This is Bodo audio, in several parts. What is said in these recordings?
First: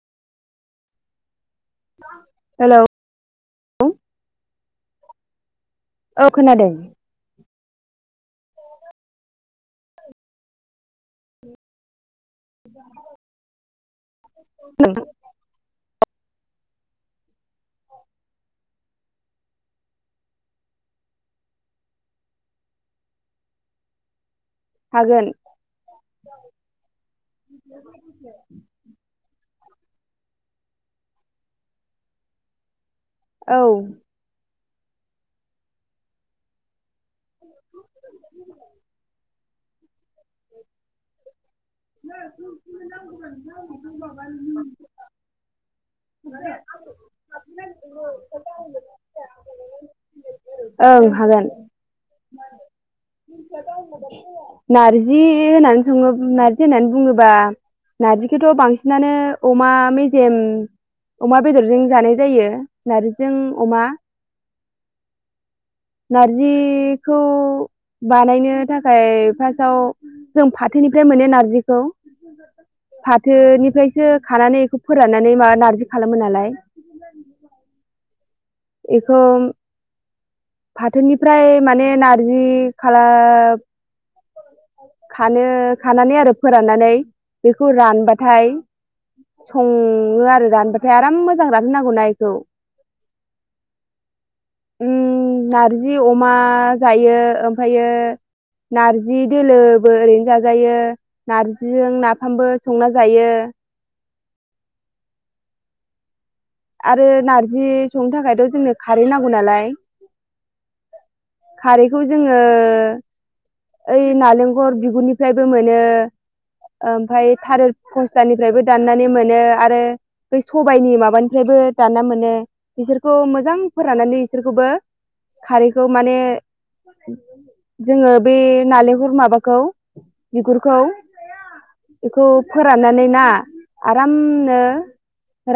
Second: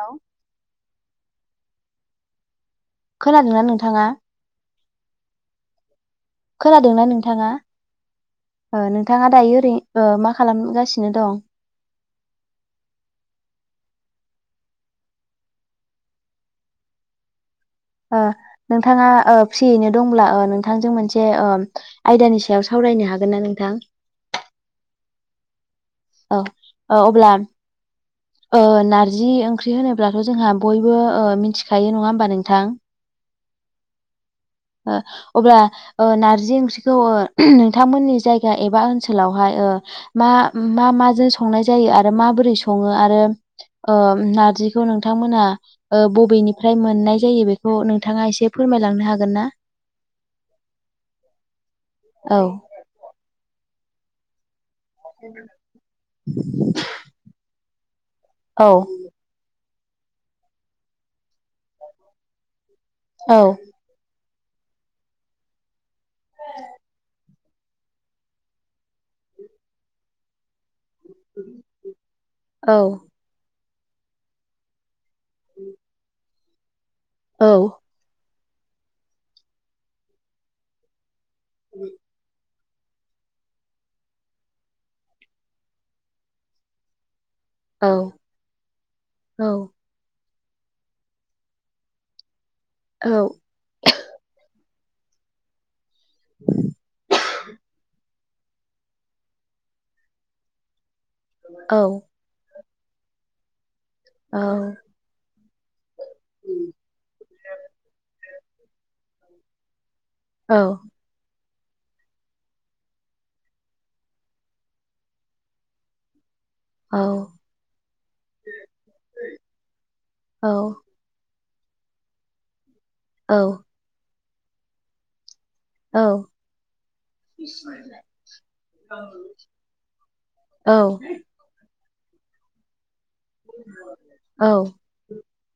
हेल' हेलौ खोनादोंना नोंथाङा औ खोनादों खोनादोंना नोंथाङा ओ नोंथाङा दायो ओरैनो मा खालामगासिनो दं? [inaudible] ओ नोंथाङा ओ फ्रियैनो दंब्ला ओ नोंथांजों मोनसे ओ आयदानि सायाव सावरायनो हागोन ना नोंथां हागोन औ औ अब्ला ओ नारजि ओंख्रि होनोब्लाथ' जोंहा बयबो ओ मिथिखायो नङा होमबा नोंथां औ ओ अब्ला ओ नारजि ओंख्रिखौ ओ नोंथांमोननि जायगा एबा ओनसोलावहाय ओ मा मा माजों संनाय जायो आरो माबोरै सङो आरो ओ नारजिखौ नोंथांमोना ओ बबेनिफ्राय मोननाय जायो बेखौ नोंथाङा एसे फोरमायलांनो हागोनना ओं हागोन औ नार जि होननानै सङो नार्जि होननानै बुङोब्ला नार्जिखोथ औ बांसिनानो अमा मेजेम अमा बेदरजों जानाय जायो औ नारजिजों अमा नारजिखौ बानायनो थाखाय फासाव जों फाथोनिफ्राय मोनो नारजिखौ औ फा फाथोनिफ्रायसो खानानै बेखौ फोराननानै माबा नारजि खालामो नालाय औ इखौ फाथोनिफ्राय माने नारजि खाला खानो खानानै आरो फोराननानै बेखौ औ रानबाथाय औ सङो आरो रानबा ओमफ्राय आराम मोजां रानहोनांगौना इखौ औ उम नारजि अमा जायो ओमफ्रायो नारजि दोलोबो ओरैनो जाजायो औ नारजिजों ना फामबो संना जायो औ आरो नारजि संनो थाखायथ जोंनो खारै नांगौ नालाय औ खारैखौ जोङो ओइ नालेंखर बिगुरनिफ्रायबो मोनो औ ओमफाय थारेर फस्लानिफ्रायबो दाननानै मोनो आरो बे सबाइनि माबानि थोनिफ्रायबो दानना मोनो बिसोरखौ मोजां फोराननानै बिसोरखौबो खारैखौ औ माने जोङो बे नारेंखल माबाखौ बिगुरखौ बेखौ फोराननानैना आरामनो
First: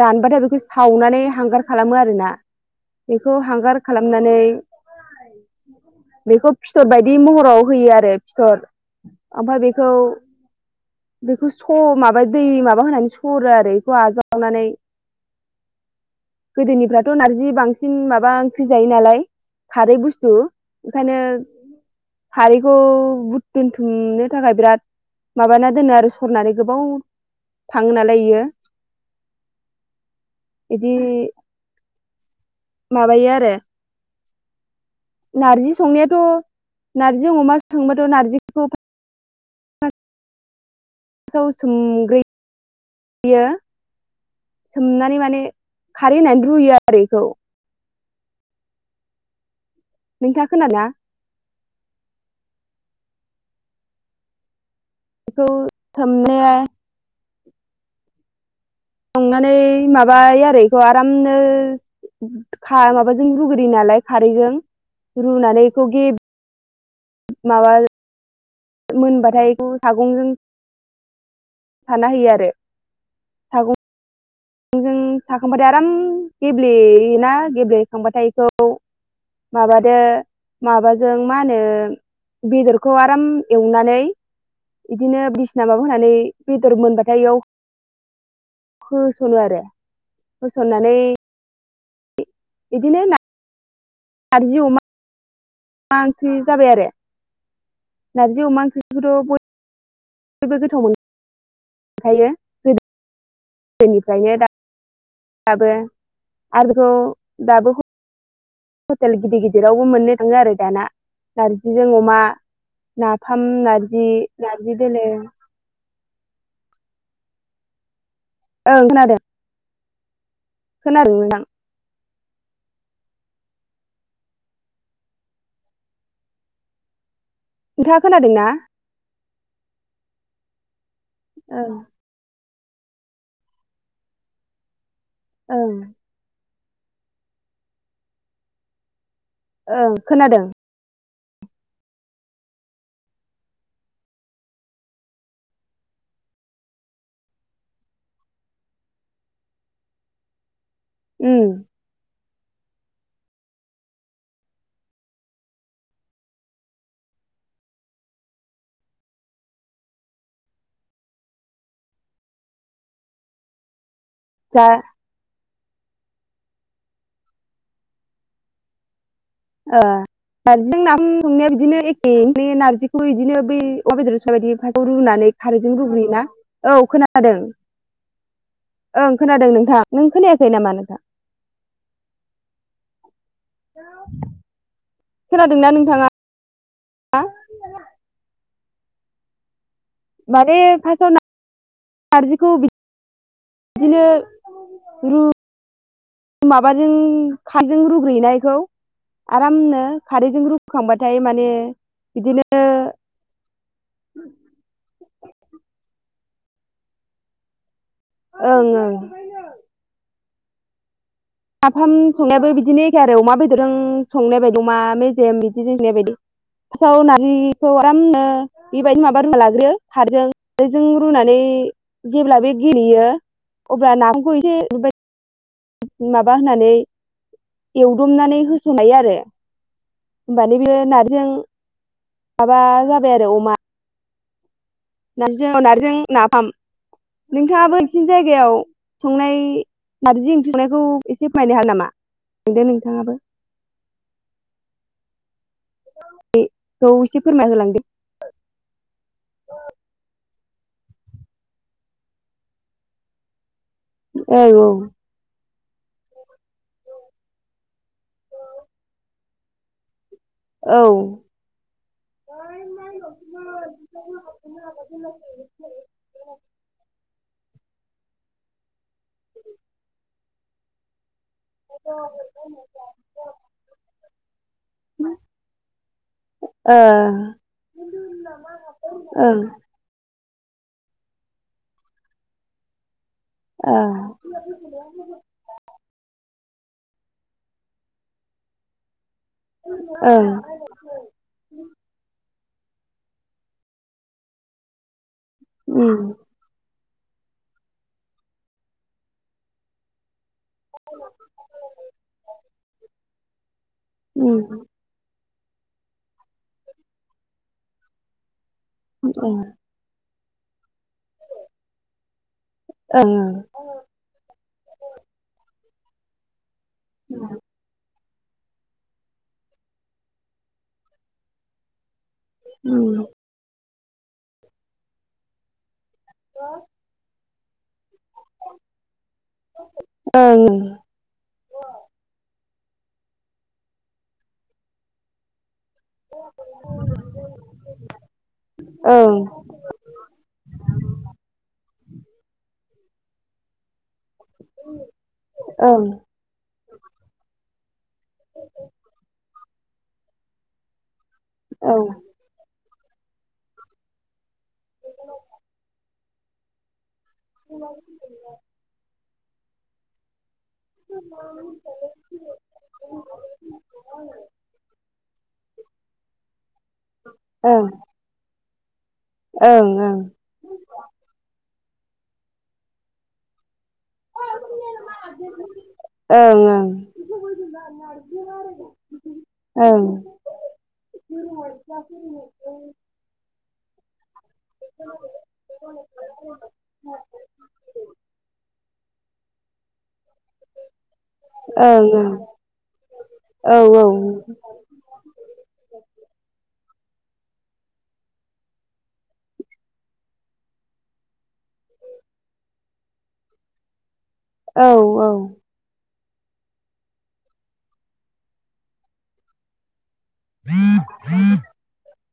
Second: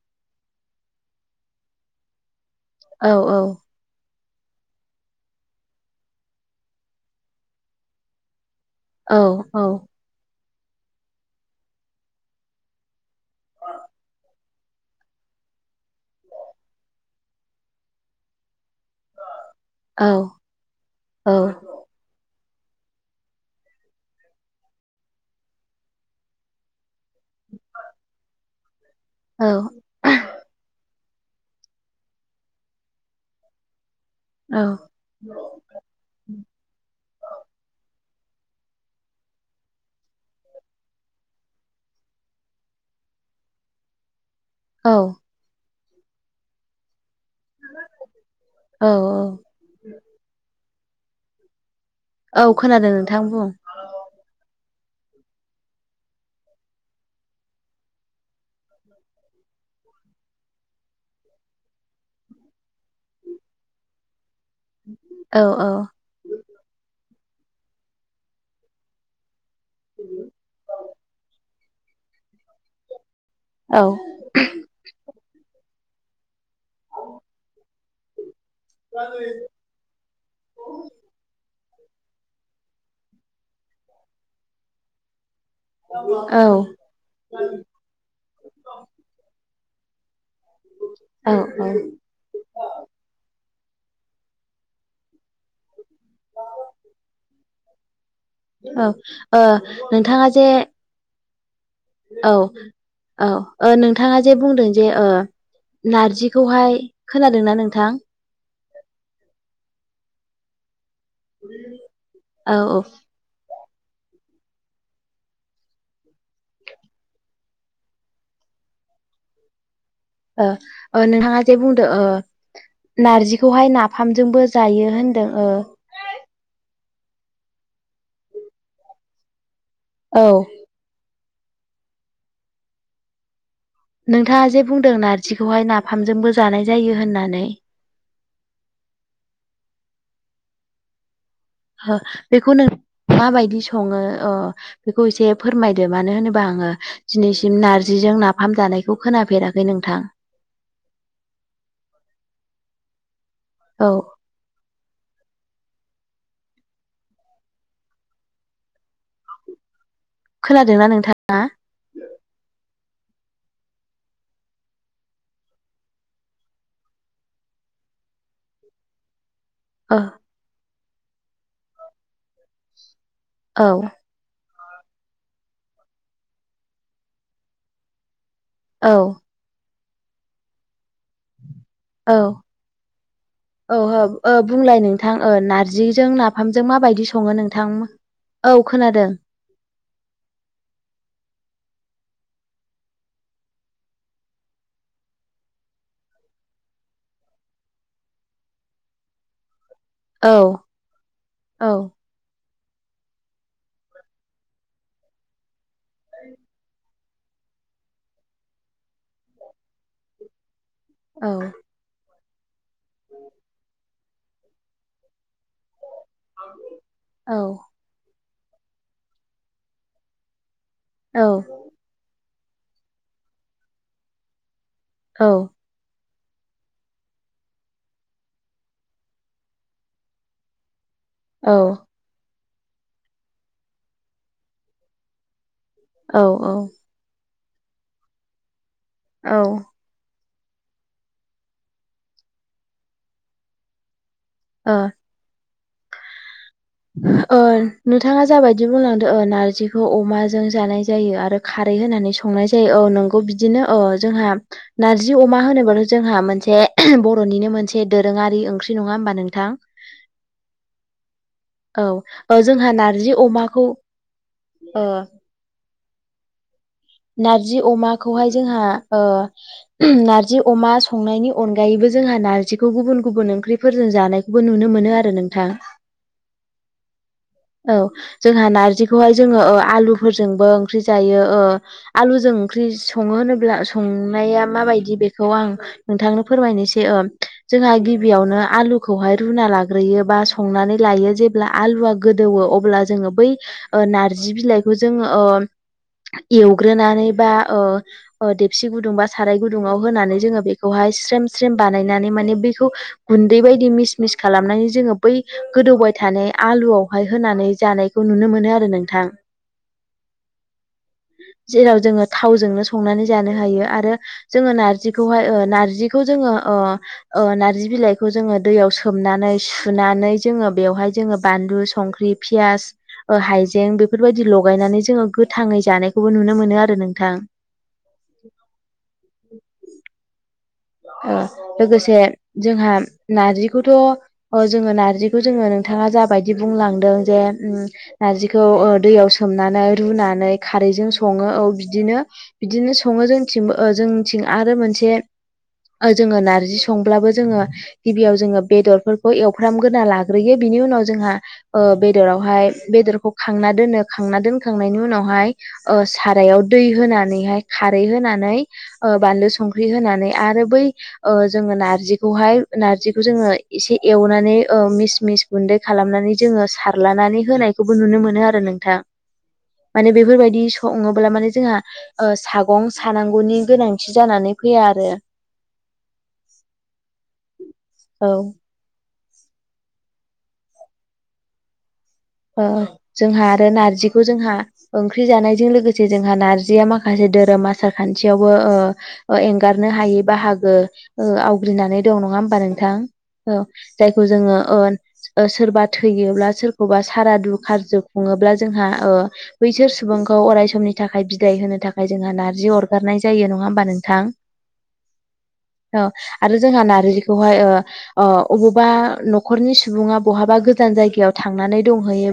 रानबाथाय बेखौ सावनानै हांगार खालामो आरोना बेखौ हांगार खालामनानै बेखौ फिथर बायदि महराव होयो आरो फिथर ओमफ्राय बेखौ बेखौ स माबा दै माबा होनानै सरो आरो बेखौ आजावनानै गोदोनिफ्राथ नारजि बांसिन माबा ओंख्रि जायो नालाय खारै बुस्थु ओंखायनो औ खारैखौ बु दोनथुमनो थाखाय बिराद माबाना दोनो आरो सरनानै गोबाव थाङो नालाय इयो औ औ इदि माबायो आरो औ नारजि संनायाथ नारजि अमा संबाथ नारजि फ्राव सोमग्रोयो औ सोमनानै माने खारै होननानै रुयो आरो इखौ औ नोंथाङा खोदोंना औ खोनादों नोंथां बुं बेखौ सोमनाया संनानै माबायो आरो बेखौ आरामनो गा माबाजों रुग्रोयो नालाय खारैजों औ रुनानै औ बेखौ गे माबा मोनबाथाय बेखौ सागंजों साना होयो आरो औ। सागंजों साखांबाथाय आराम गेब्लेयोना गेब्लेखांबाथाय इखौ [inaudible] माबादो माबाजों मा होनो बेदरखौ आराम एवनानै इदिनो बिस माबा होनानै औ बेदर मोनबाथाय इयाव होस'नो आरो होसननानै औ औ इदिनो नारजि अमा अमा ओंख्रि जाबाय आरो नारजि अमा औ ओंख्रिखौथ' बय ओ नोंथाङा जे जोबोर गोथाव मोन औ औ नोंथाङा गोदोनिफ्रायनो जे बुंदों जे ओ दाबो आरो नारजिखौहाय बेखौ खोनादोंना दाबो नोंथां। हटेल गिदिर गिदिरावबो मोननो थाङो आरो दाना नारजिजों अमा ना औ औ नाफाम नारजि नारजि दोलो ओं खोनादों। ओ खोनादों नोंथाङा नोंथां जे बुंदो ओ नारजिखौहाय नाफामजोंबो जायो होनदों ओ नोंथाङा खोनादोंना? औ ओ नोंथाङा जे बुंदों नारजिखौहाय ओं नाफामजोंबो जानाय जायो होननानै ओं खोनादों। बेखौ नों माबायदि सङो अ बेखौ एसे फोरमायदो मानो होनोबा आङो दिनैसिम नारजिजों नाफाम जानायखौ खोनाफेराखै नोंथां। उम। औ खोनादोंना नोंथाङा [unintelligible] ओ नारजिजों नाजों संनाया बिदिनो एखे नारजिखौ बिदिनो बै औ अमाबेदर बिबायदि फाथौखौ रुनानै खारैजों रुग्रोयोना औ खोनादों। औ ओं खोनादों नोंथां नों खोनायाखै नामा नोंथां। औ औ औ बुंलाय नोंथां खोनादोंना नोंथाङा नारजिजों ना। नाफामजों माबायदि सङो नोंथां औ खोनादों। माने फार्स [inaudible] नारजिखौ बिदिनो रु माबाजों [unintelligible] रुग्रोयोना बेखौ आरामनो औ खारैजों रुखुखांबाथाय माने औ बिदिनो [inaudible] ओं ओं औ। नाफाम संनायाबो बिदिनो एखे आरो अमा बेदरजों संनाय बायदि अमा मेजेम बिदि हैनाय बायदि फार्सथाव औ नारजिखौ आरामनो बेबायदि माबाग्रोना लाग्रोयो। खारजों खारैजों औ रुनानै जेब्ला बे गेलेयो अब्ला नाफामखौ एसे बेबाय औ माबा होनानै एवदुमनानै होस'नाय आरो। होनबानो बे नार्जिजों औ माबा जाबाय आरो अमा। नारजि नारजिजों नाफाम औ नोंथाङाबो नोंसिनि जायगायाव संनाय औ नारजि ओंख्रि संनायखौ एसे फायनो हाया नामा मोनदो नोंथाङाबो। अ [unintelligible] एसे अ फोरमाय होलांदो नों थाङा जाबायदि बुंलांदो नार्जिखौ अमाजों जानाय जायो आरो खारै होनानै सं नाय जायो औ नंगौ बिदिनो अ जोंहा औ नार जि अमा होनोबाथ' जोंहा मोनसे बर'निनो मोनसे दोरोङारि ओंख्रि नङा होमबा नोंथां? औ औ ओ जोंहा नारजि अमाखौ ओ नारजि अमाखौहाय जोंहा ओ नारजि अमा संनायनि अनगायैबो जोंहा नारजिखौ गुबुन गुबुन ओंख्रिफोरजों जानायखौबो नुनो मोनो आरो नोंथां। ओ औ जोंहा नारजिखौहाय जोङो ओ आलु फोरजोंबो ओंख्रि जायो आलुजों सङो संनाया माबायदि बे आं नोंथांनो फोरमायनोसै जोंहा गिबियावनो आलु खौहाय रुना लाग्रोयो बा संनानै लायो जेब्ला आलुवा गोदौवो अब्ला जोङो बै ओ नार्जि बिलाइखौ जोङो ओ उम एवग्रोनानै बा ओ देबसि गुदुं बा साराय गुदुंङाव होनानै जोङो बे खौहाय स्रोम स्रोम बानायनानै माने बेखौ गुन्दै बायदि मिस मिस खालामनानै जोङो बै गोदौबाय थानाय आलुआवहाय होनानै जानायखौ नुनो मोनो आरो नोंथां। जेराव जोङो थावजोंनो संनानै जानो हायो आरो जोङो नारजिखौहाय ओ नारजिखौ जोङो अ अ नारजि बिलाइ बेखौ जोङो दैयाव सोमनानै सुनानै जोङो बेवहाय जोङो बानलु संख्रि पियास हाइजें बेफोरबायदि लगायनानै जोो गोथाङै जानाय बेखौबो नुनो मोनो आरो नोंथां। ओं लोगोसे जोंहा नारजिखौथ' जोङो नारजिखौ जोङो नोंथाङा जाबायदि बुंलांदों जे नारजिखौ दैयाव सोमनानै रुनानै खारैजों सङो औ बिदिनो बिदिनो सङो जोंथिंबो जों आरो मोनसे ओ जोङो नारजि स संब्लाबो जोङो गिबियाव जोङो बेदरफोरखौ एवफ्रामग्रोना लाग्रोयो बिनि उनाव जोंहा ओ बेदराव बेखौखांनायनि उनावहाय ओ सारायाव दै होन खारै होनानै ओ बानलु संख्रि होनानै आरो बै ओ जोङो नारजिखौहाय नारजिखौ जोङो एसे एवनानै ओ मिस मिक्स गुन्दै खालामनानै जोङो सारलानानै होनायखौबो नुनो मोनो आरो नोंथां। माने बेफोरबायदि सङोब्ला माने जोंहा ओ सागं सानांगौनि गोनांथि जानानै फैया आरो। ओं औ ओं ओं [unintelligible] ओ जोंहा आरो नारजिखौ जोंहा ओंख्रि जानायजों लोगोसे जोंहा नारजिया माखासे धोरोम आसार खान्थियावबो ओ ओ एंगारनो हायै बाहागो। ओ ओ आवग्रिनानै दं नङा होमबा नोंथां औ जायखौ जोङो ओ सोरबा थैयोब्ला सोरखौबा सारादु कारजों खुङोब्ला जोंहा बैसोर सुबुंखौ अराय समनि थाखाय बिदाय होनो थाखाय जोंहा नार्जि अरगारनाय जायो नङा होमबा नोंथां औ औ औ आरो जोंहा नारजिखौहाय अबावबा न'खरनि सुबुङा बहाबा गोजान जायगायाव थांनानै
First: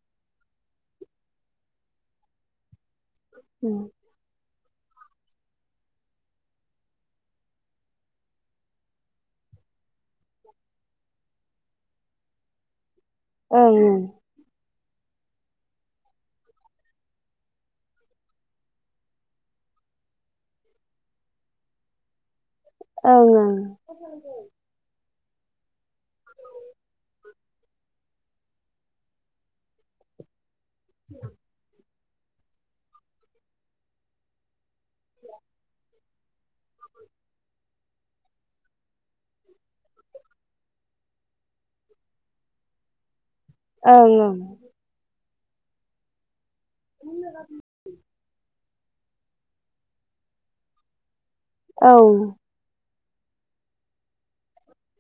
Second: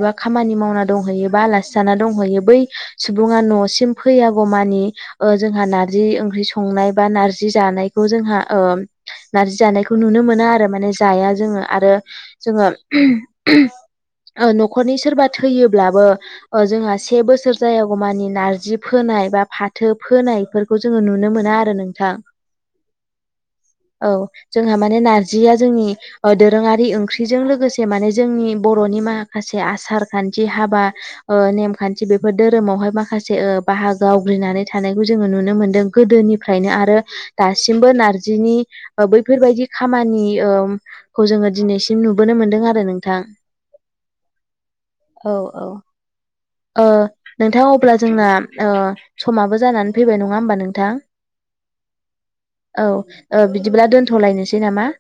बा खामानि मावनानै दंहयोबा आलासि जाना दंहैयो बै सुबुङा न'सिम फैयागौमानि जोंहा नारजि ओंख्रि संनाय बा नारजि जानायखौ जोंहा नारजि जानायखौ नुनो मोना आरो माने जाया जोङो आरो जोङो न'खरनि सोरबा थैयोब्लाबो जोंहा से बोसोर जायागौ मानि नारजि फोनाय बा फाथो फोनाय खौ जोङो नुनो मोना आरो नोंथां औ ओं औ जोंहा माने नारजिया जोंनि दोरोङारि ओंख्रिजों लोगोसे माने जोंनि बर'नि माखासे आसार खान्थि हाबा नेमखान्थि बेफोर धोरोमावहाय माखासे बाहागो आवग्रिनानै थानायखौ जोङो नुनो मोनदों गोदोनि फ्रायनो आरो दासिमबो नारजिनि बैफोरबायदि खामानि खौ जोङो दिनैसिम नुबोनो मोनदों आरो नोंथां ओं ओं औ औ नोंथां अब्ला जोंना समाबो जानानै फैबाय नङा होमबा नोंथां औ औ बिदिब्ला दोनथ'लायनोसै नामा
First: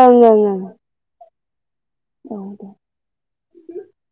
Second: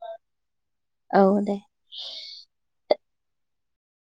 औ औ औ दे औ दे